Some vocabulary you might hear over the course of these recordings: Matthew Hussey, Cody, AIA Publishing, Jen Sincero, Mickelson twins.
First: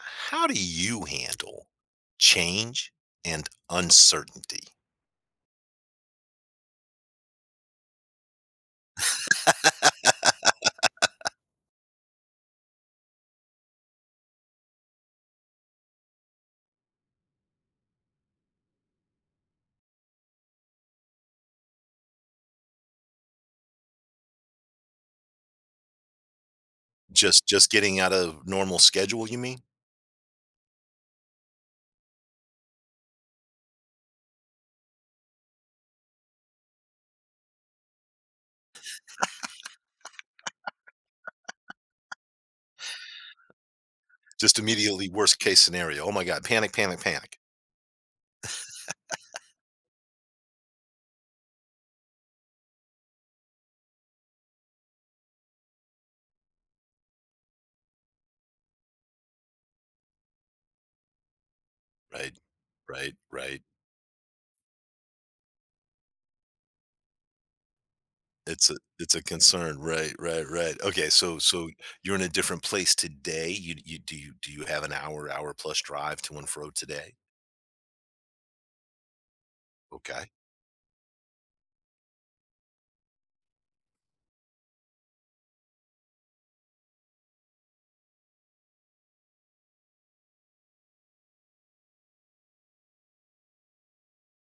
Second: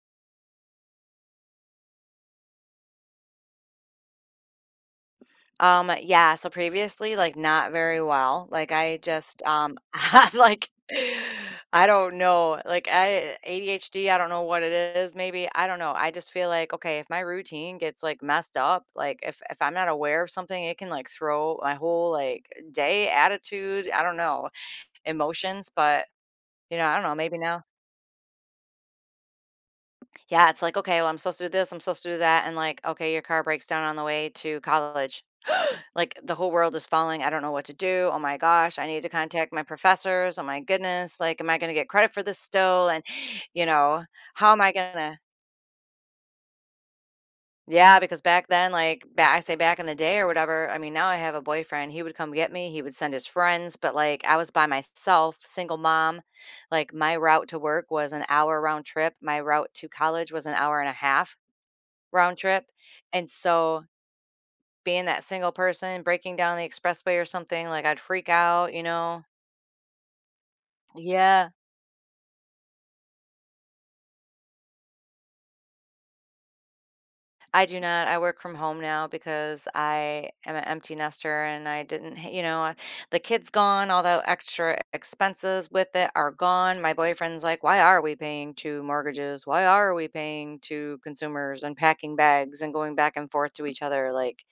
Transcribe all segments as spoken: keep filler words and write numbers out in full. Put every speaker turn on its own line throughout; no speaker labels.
How do you handle change and uncertainty?
Um, yeah, so previously, like, not very well, like, I just, um, I'm like, I don't know, like, I A D H D, I don't know what it is, maybe, I don't know, I just feel like, okay, if my routine gets, like, messed up, like, if if I'm not aware of something, it can, like, throw my whole, like, day, attitude, I don't know, emotions, but, you know, I don't know, maybe
Just
now
just getting out of normal schedule, you mean?
yeah, it's like, okay, well, I'm supposed to do this, I'm supposed to do that, and, like, okay, your car breaks down on the way to college. Like, the whole world is falling. I don't know what to do. Oh my gosh, I need to contact my professors. Oh my goodness, like, am I going to get credit for this still? And, you know, how
Just
am I going
immediately
to?
worst case scenario. Oh my god, panic, panic, panic.
Yeah, because back then, like, ba I say back in the day or whatever, I mean, now I have a boyfriend. He would come get me, he would send his friends, but like, I was by myself, single mom. Like, my route to work was an hour round trip, my route to college was an hour and a half round
Right.
trip.
Right,
And
right.
so, being that single person, breaking down the expressway or something, like I'd freak
It's
out,
a
you
it's a
know?
concern. Right, right, right. Okay, so
Yeah,
so you're in a different place today. You you do you do you have an hour hour plus drive to and fro today?
I do not. I work from home now because
Okay.
I am an empty nester and I didn't, h- you know, I- the kid's gone, all the extra expenses with it are gone. My boyfriend's like, why are we paying two mortgages? Why are we paying two consumers and packing bags and going back and forth to each other? Like,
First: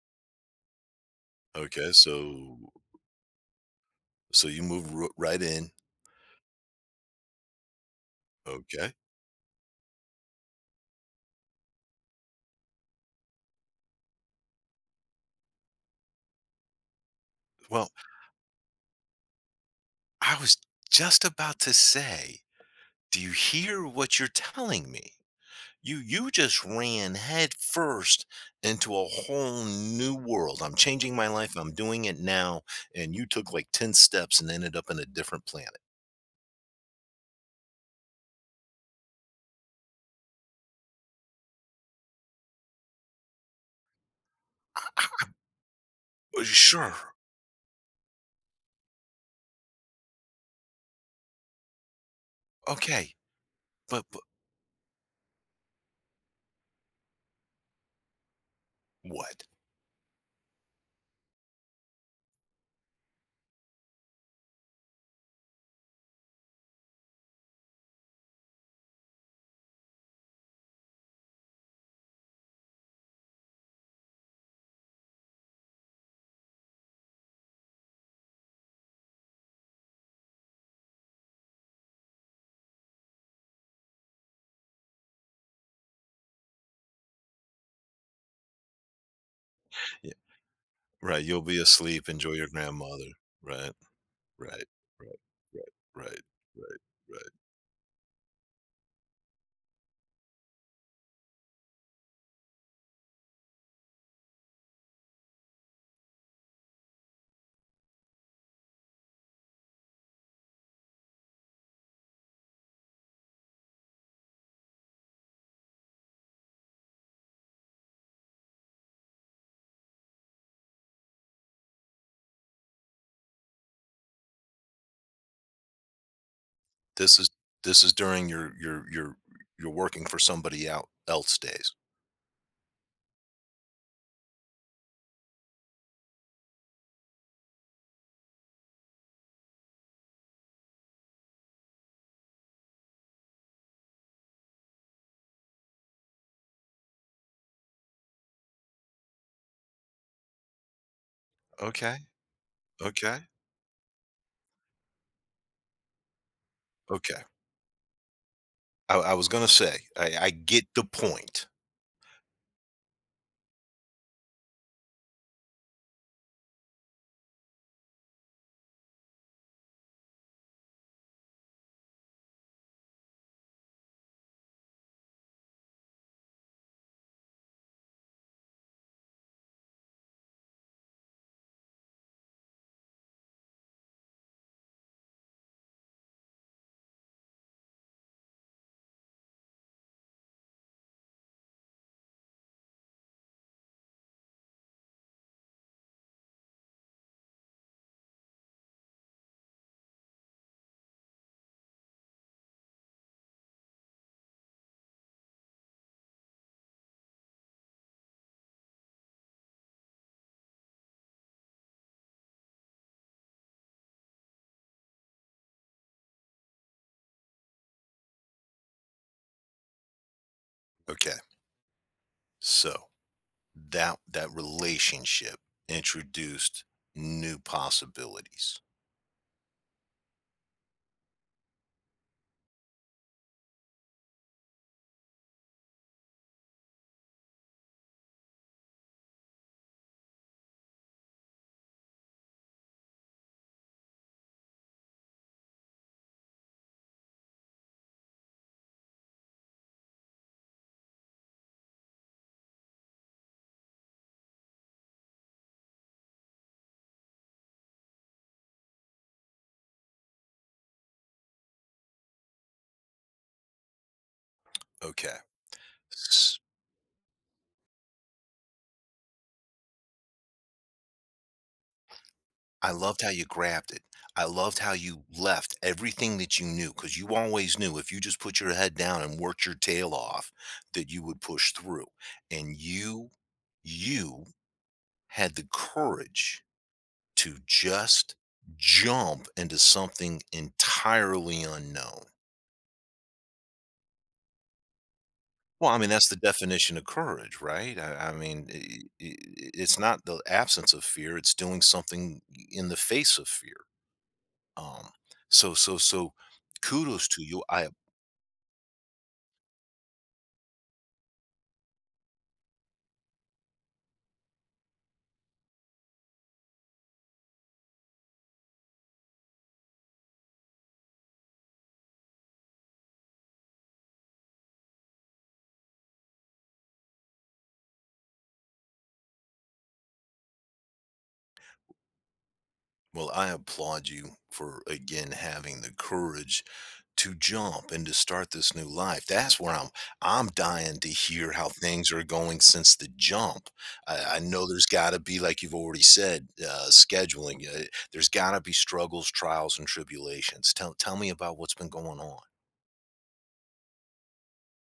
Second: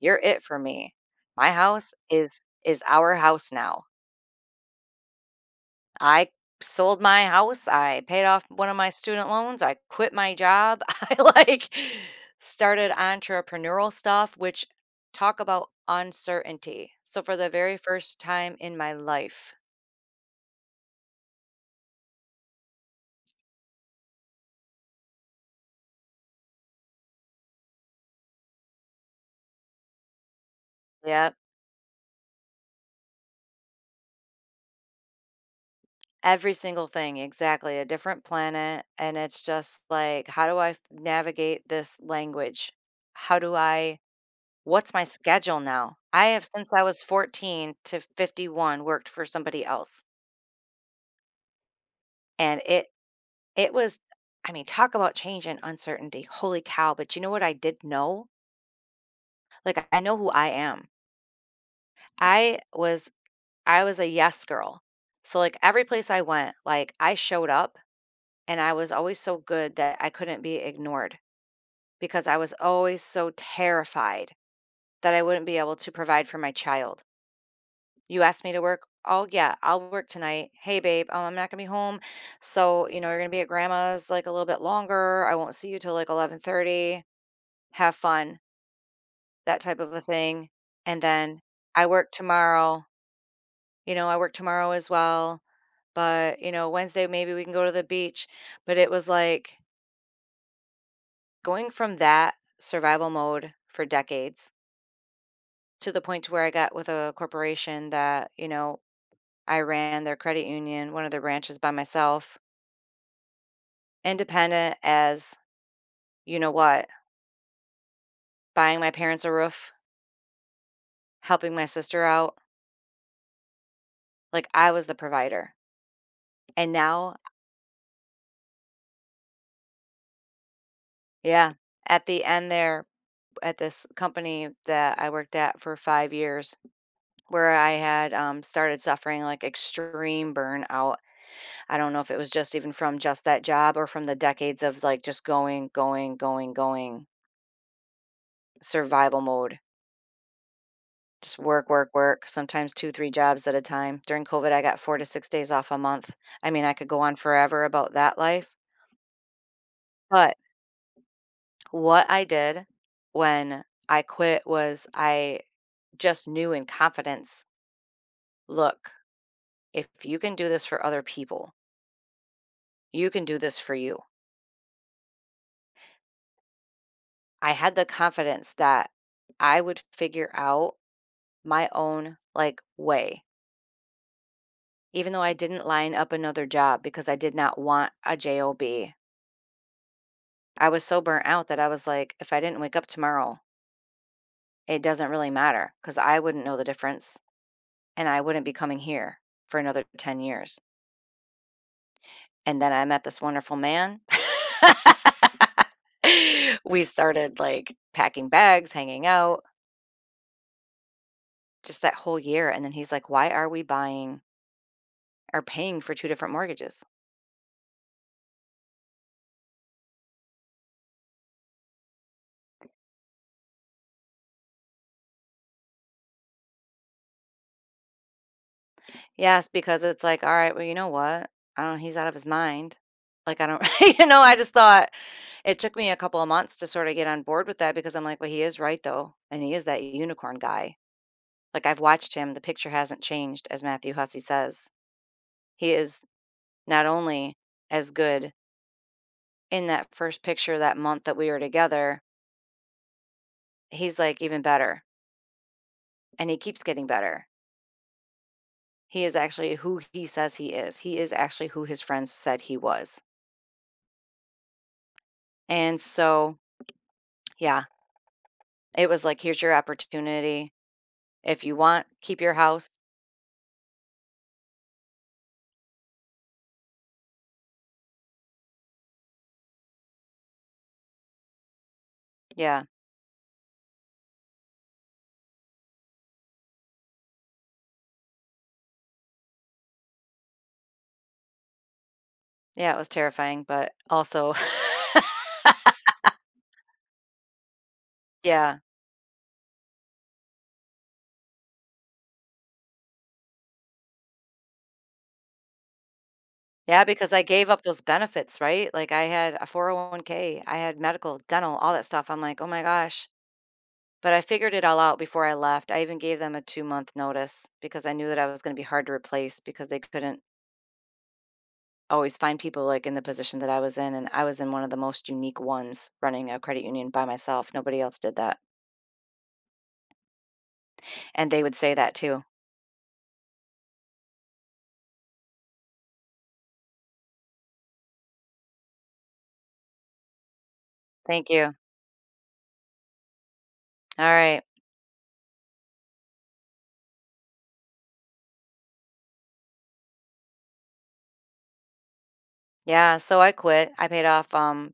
you're it for me. My
Okay,
house is
so
is our house now.
so you move ro- right in.
I sold my house, I paid off one of my
Okay.
student loans, I quit my job, I, like, started entrepreneurial stuff, which talk about uncertainty. So for the very
Well,
first time in my life
I was just about to say, do you hear what you're telling me? You you just ran head first into a whole new world. I'm changing my
yep,
life. I'm doing it now. And you took like ten steps and ended up in a different planet.
every single thing, exactly, a different planet, and it's just like, how do I navigate this language? How do I what's my
"Uh,
schedule now? I have since I
Sure.
was fourteen to fifty-one worked for somebody else, and it
Okay.
It was
But, but
I mean, talk about change and uncertainty. Holy cow, but you know what I did know?
what?
Like, I I know who I am. I was I was a yes girl. So, like, every place I went, like, I showed up and I was always so good that I couldn't be ignored because I was always so terrified that I wouldn't be able to provide for my child. You asked me to work? Oh, yeah, I'll work tonight. Hey, babe, um, I'm not gonna be home. So, you know, you're gonna be at grandma's like a little bit longer. I won't see you till like eleven thirty. Have fun that type of a
Yeah.
thing, and
Right. You'll
then
be
I
asleep.
work
Enjoy your
tomorrow,
grandmother. Right.
you know, I work
Right.
tomorrow as
Right.
well,
Right. Right.
but, you know,
Right.
Wednesday,
Right.
maybe we can go to the beach, but it was, like, going from that survival mode for decades to the point to where I got with a corporation that, you know, I ran their credit union, one of their branches by myself, independent as you know what, buying my parents a roof, helping my sister out, like, I was the provider, and now
This is this is during your your your your working for somebody out else
yeah,
days.
at the end there at this company that I worked at for five years where I had um, started suffering like extreme burnout. I don't know if it was just even from just that job or from the decades of like just going, going, going, going, survival mode. Just work, work,
Okay.
work, sometimes two, three
Okay.
jobs at a time. During COVID, I got four to six days off a month. I mean, I could go on
Okay.
forever about that life.
I I was gonna say, I I
But
get the point.
what I did when I quit was I just knew in confidence look, if you can do this for other people, you can do this for you. I had the confidence that I would figure out my own like way, even though I didn't line up another job because I did not want a job. I was so burnt out that I was like, if I didn't wake up tomorrow, it doesn't really matter because I wouldn't know the difference and I wouldn't be coming here for another ten years. And then I met this wonderful man. we started like packing bags, hanging out. Just that whole year, and then he's like, "Why are we buying or paying for two different mortgages?"
Okay, so that that relationship introduced new possibilities.
Yes, because it's like, "All right, well, you know what? I don't know, he's out of his mind." Like, I don't you know, I just thought it took me a couple of months to sorta get on board with that because I'm like, "Well, he is right though, and he is that unicorn guy." Like, I've watched him, the picture hasn't changed, as Matthew Hussey says. He is not only as good in that first picture that month that we were together, he's, like, even better, and he keeps getting better. He is actually who he says he is. He is actually who his friends said he was.
Okay.
And so,
S
yeah, it was like, here's your opportunity. If you want, keep your
I
house.
loved how you grabbed it. I loved how you left everything that you knew, because you always knew if you just put your head down and worked your tail off that you would push through, and
Yeah.
you you had the courage to just jump into something entirely unknown.
Yeah, it was terrifying, but also
Well, I mean, that's the definition of courage, right? I, I mean, i
yeah.
i i- it's not the absence of fear; it's doing something in the face of fear. Um, so, so, so,
Yeah,
kudos
because I
to you.
gave up
I
those benefits, right? Like I had a four oh one k, I had medical, dental, all that stuff. I'm like, "Oh my gosh." But I figured it all out before I left. I even gave them a two month notice because I knew that I was gonna be hard to replace because they couldn't always find people like in the position that I was in, and I was in one of the most unique ones running a credit union by myself. Nobody else did that. And they would say that too.
well, I applaud you for again having the courage to jump and to start this new life. That's where I'm I'm dying to
Thank
hear how
you.
things are going since the jump.
All
I, I
right.
know there's got to be, like you've already said, uh, scheduling. Uh, there's got to be struggles, trials, and tribulations. Tell tell me about what's been going on.
Yeah. So I quit. I paid off, um,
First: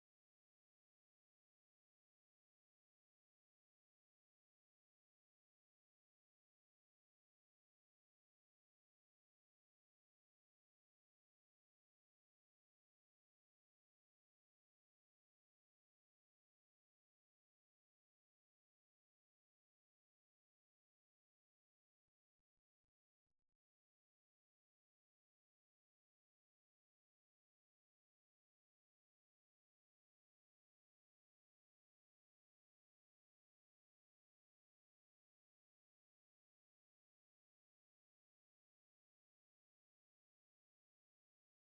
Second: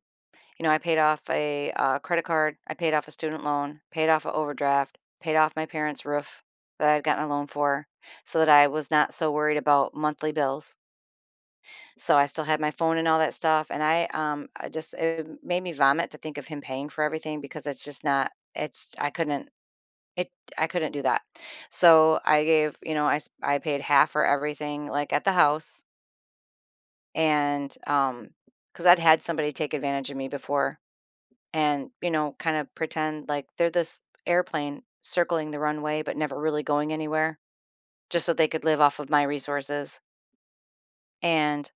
you know, I paid off a uh, credit card. I paid off a student loan, paid off an overdraft, paid off my parents' roof that I'd gotten a loan for so that I was not so worried about monthly bills. So I still had my phone and all that stuff. And I, um, I just, it made me vomit to think of him paying for everything because it's just not, it's, I couldn't, It I couldn't do that. So, I gave you know, I s I paid half for everything, like, at the house, and, um because 'cause I'd had somebody take advantage of me before and, you know, kind of pretend like they're this airplane circling the runway, but never really going anywhere, just so they could live off of my resources, and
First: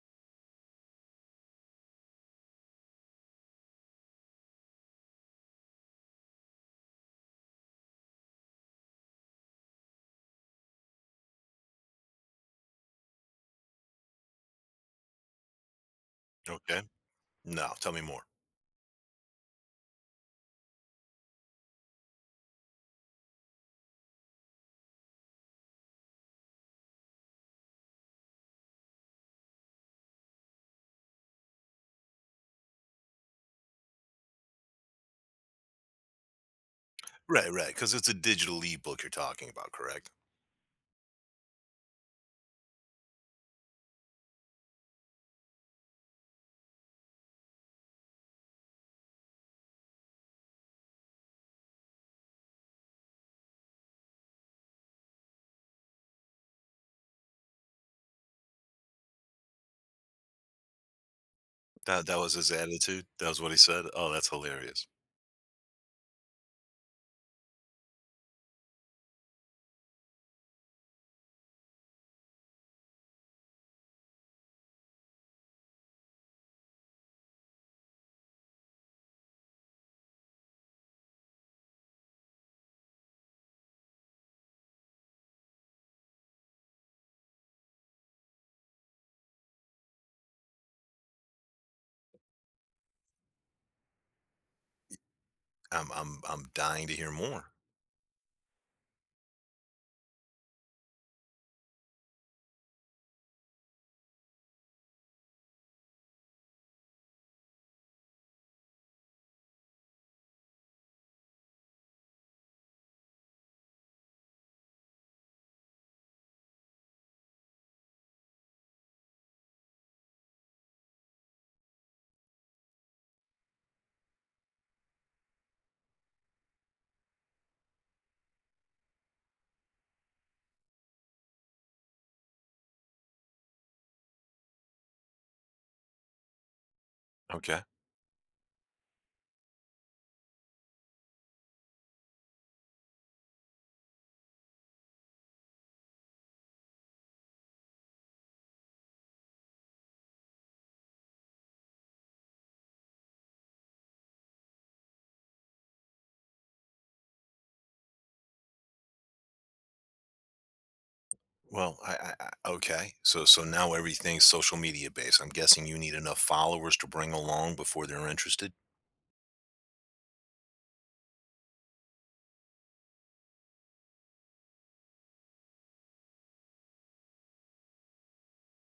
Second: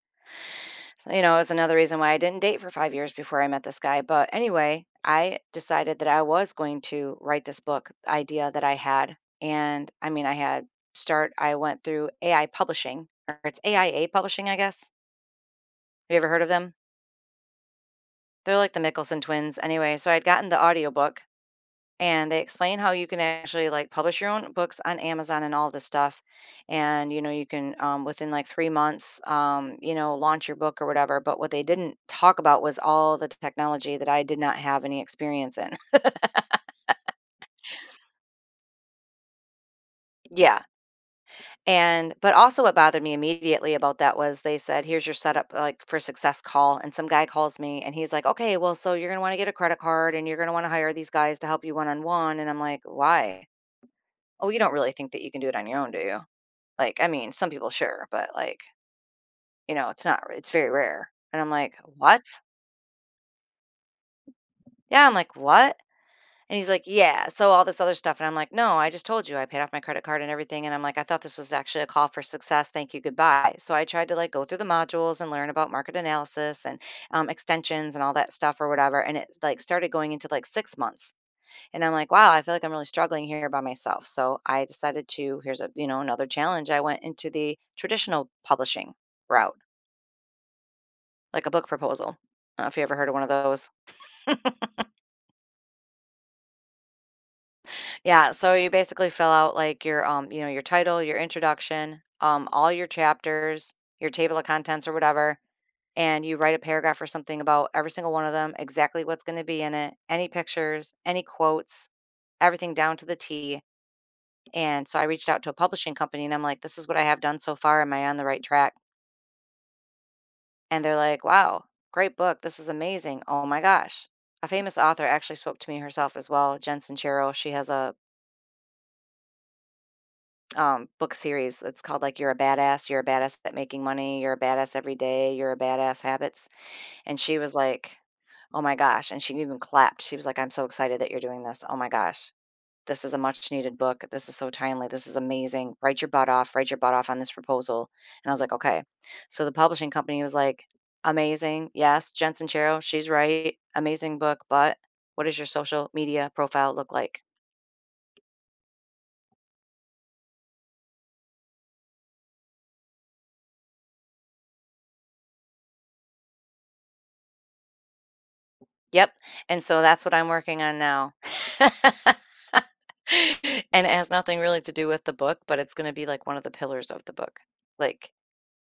you know, it's another reason why I didn't date for five years before I met this guy, but anyway, I decided that I was going to write this book idea that I had, and I mean, I had start I went through A I Publishing, or it's A I A Publishing, I guess. Have you ever heard of them?
Okay. No, tell me more.
They're like the Mickelson twins. Anyway, so I'd gotten the audiobook and they explain how you can actually like publish your own books on Amazon and all this stuff. And you know, you can um, within like three months, um, you know, launch your book or whatever. But what they didn't talk about was all the technology that I did not have any experience in.
Right, right. Because it's a digital ebook you're talking about, correct?
yeah. And but also what bothered me immediately about that was they said, here's your setup like for success call. And some guy calls me and he's like, okay, well, so you're gonna want to get a credit card and you're gonna want to hire these guys to help you one on one. And I'm like, why? Oh, you don't really think that you can do it on your own, do you? Like, I mean, some people sure, but like, you know, it's not it's very rare. And I'm like,
That that
"What?"
was his attitude. That was what he said. Oh, that's hilarious.
Yeah, I'm like, "What?" And he's like, "Yeah, so all this other stuff." And I'm like, "No, I just told you I paid off my credit card and everything." And I'm like, "I thought this was actually a call for success. Thank you. Goodbye." So I tried to like go through the modules and learn about market analysis and um, extensions and all that stuff or whatever. And it like started going into like six months. And I'm like, wow, I feel like I'm really struggling here by myself. So I decided to, here's a, you know, another challenge. I went into the traditional publishing route like a book proposal. I don't know if you ever heard of one of those.
I'm I'm I'm dying to hear more.
Yeah, so you basically fill out like your um, you know, your title, your introduction, um, all your chapters, your table of contents or whatever, and you write a paragraph or something about every single one of them, exactly what's going to be in it, any pictures, any quotes, everything down to the T. And so I reached out to a publishing company and I'm like, this is what I have done so far. Am I on the right track? And they're like, wow, great book. This is amazing. Oh my gosh. A famous author actually spoke to me herself as well, Jen Sincero. She has a um, book series that's called like You're a Badass, You're a Badass at Making Money, You're a Badass Every Day, You're a Badass Habits. And she was
Okay.
like, oh my gosh. And she even clapped. She was like, I'm so excited that you're doing this. Oh my gosh. This is a much needed book. This is so timely. This is amazing. Write your butt off. Write your butt off on this proposal." And I was like, "Okay." So the publishing company was like, "Amazing. Yes, Jensen Chero, she's right. Amazing book, but what does your social media profile look like?"
Well, I, I, I okay. So so now everything's social media based. I'm guessing you need enough followers to bring along before they're interested.
Yep. And so that's what I'm working on now. And it has nothing really to do with the book, but it's gonna be like one of the pillars of the book. Like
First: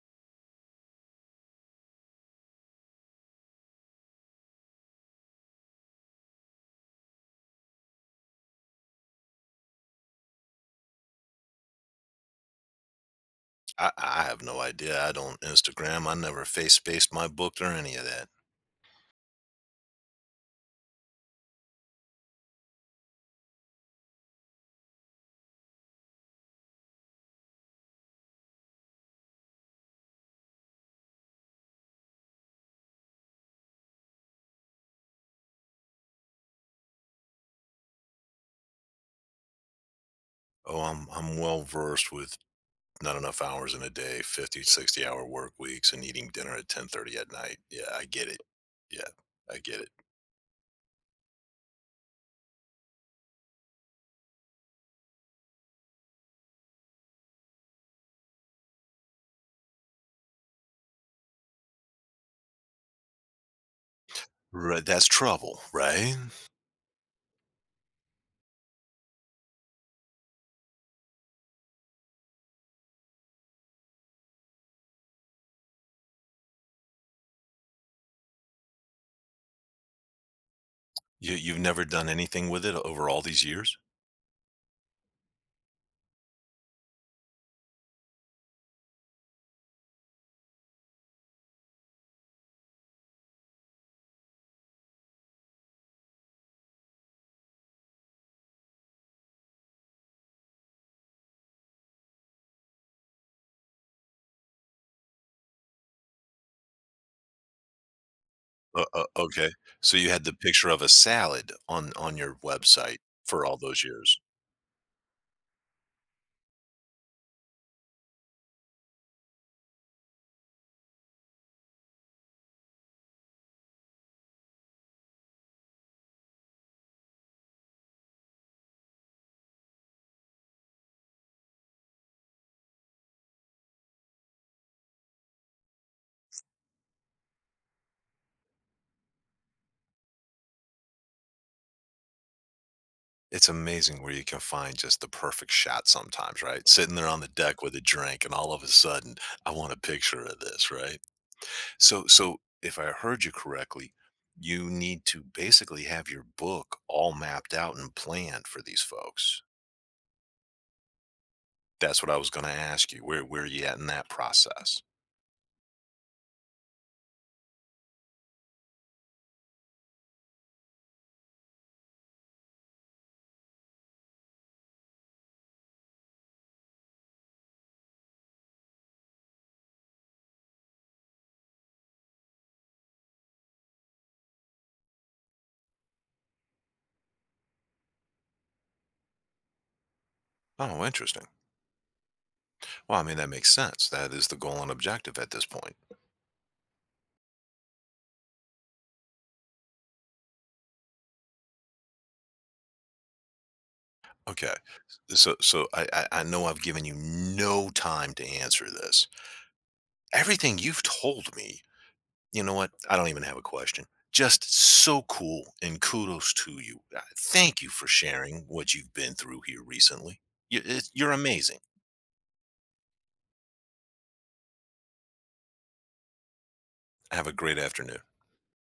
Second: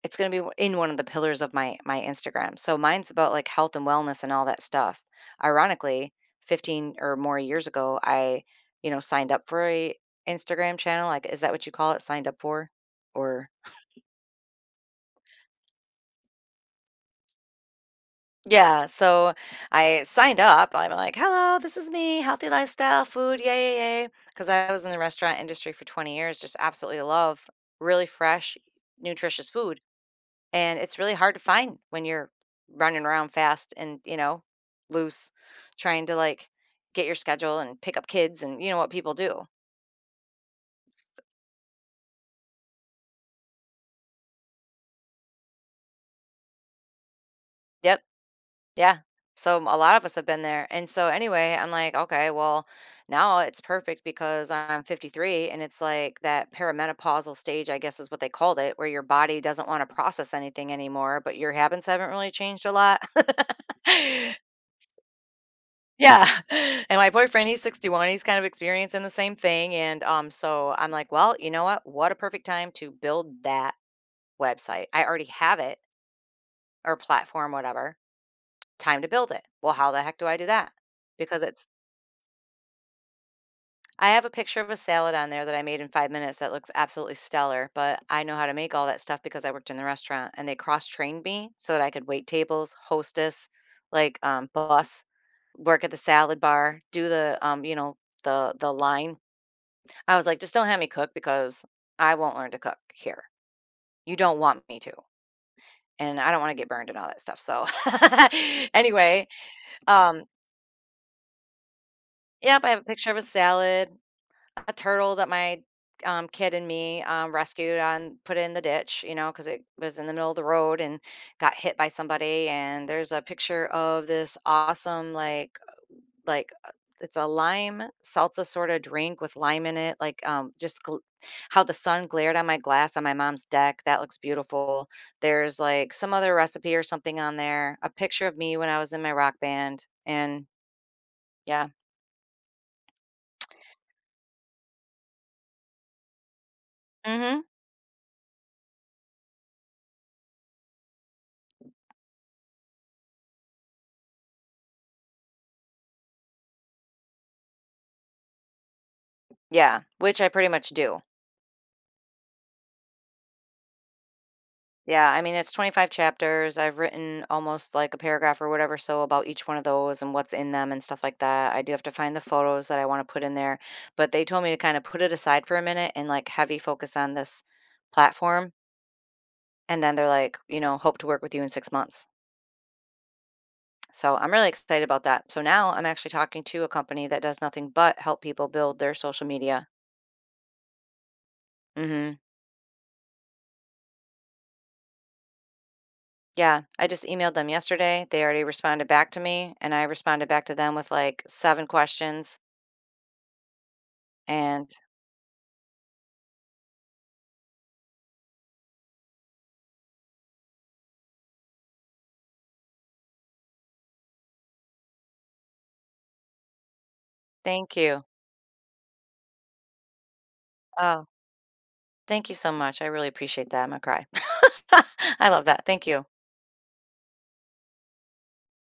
it's gonna be in one of the pillars of my my Instagram. So mine's about, like, health and wellness and all that stuff. Ironically, fifteen or more years ago, I, you know, signed up for a Instagram channel, like, is that what you call it? Signed up for? Or
I, I have no idea. I don't Instagram. I never face spaced my book or any of that.
yeah, so I signed up. I'm like, "Hello, this is me, healthy lifestyle, food, yay, yay, yay. Because I was in the restaurant industry for twenty years, just absolutely love really fresh, nutritious food. And it's really hard to find when you're running around fast and you know loose, trying to like get your schedule and pick up kids and you know what people do.
Oh, I'm I'm well versed with not enough hours in a day, fifty sixty hour work weeks and eating dinner at ten thirty at night. Yeah,
Yep.
I get it.
Yeah,
Yeah,
so
I
a
get it.
lot of us have been there. And so anyway, I'm like, okay, well, now it's perfect because I'm fifty-three and it's like that perimenopausal stage, I guess is what they called it, where your body doesn't want to process anything anymore, but your habits haven't really changed a lot.
Right, that's trouble, right?
Yeah. And my boyfriend, he's sixty-one. He's kind of experiencing the same thing. And um, so I'm like, well, you know what? What a perfect time to build that website. I already have it, or platform, whatever. Time to build it. Well, how the heck do I do that?
You
Because
you've
it's,
never done anything with it over all these years?
I have a picture of a salad on there that I made in five minutes that looks absolutely stellar, but I know how to make all that stuff because I worked in the restaurant and they cross trained me so that I could wait tables, hostess, like um, bus, work at the salad bar, do the, um, you know, the the line. I was like, "Just don't have me cook because I won't learn to cook here. You don't want me to, and I don't wanna get burned and all that stuff." So,
O o
anyway,
okay. So you
um
had the picture of a salad on on your
yep, I have a
website
picture of a
for all those
salad,
years.
a turtle that my, um, kid and me, um, rescued and put in the ditch, you know, because it was in the middle of the road and got hit by somebody, and there's a picture of this awesome, like like uh, it's a lime salsa sort of drink with lime in it. Like um, just gl- how the sun glared on my glass on my mom's deck. That looks beautiful. There's like some other recipe or something on there. A picture of me when I was in my rock band, and yeah.
It's amazing where you can find just the perfect shot sometimes, right? Sitting there on the
Hmm.
deck with a drink and all of a sudden, "I want a picture of this," right? So so if I heard you correctly, you need to basically have your book all mapped out and planned for these folks.
Yeah, which I pretty much do.
That's what I was gonna ask you, where where are you at in that process?
Yeah, I mean, it's twenty-five chapters. I've written almost like a paragraph or whatever so about each one of those and what's in them and stuff like that. I do have to find the photos that I want to put in there, but they told me to kind of put it aside for a minute and like heavy focus on this platform. And then they're like, you know, hope to work with you in six months. So I'm really excited about that. So now I'm actually talking to a company that does nothing but help people build their social media.
Oh, interesting.
Mm-hmm.
Well, I mean, that makes sense. That is the goal and objective at this point.
Yeah, I just emailed them yesterday. They already responded back to me, and I responded back to them with like seven questions.
Okay.
And
so so I, I I know I've given you no time to answer this. Everything you've told me, you know what? I don't even have a question. Just so cool and kudos to you. Uh, Thank you
thank
for
you.
sharing what you've been through here recently. You- it's-
Oh,
you're amazing.
thank you so much. I really appreciate that. I'm gonna cry. I love that. Thank you.
Have a great afternoon.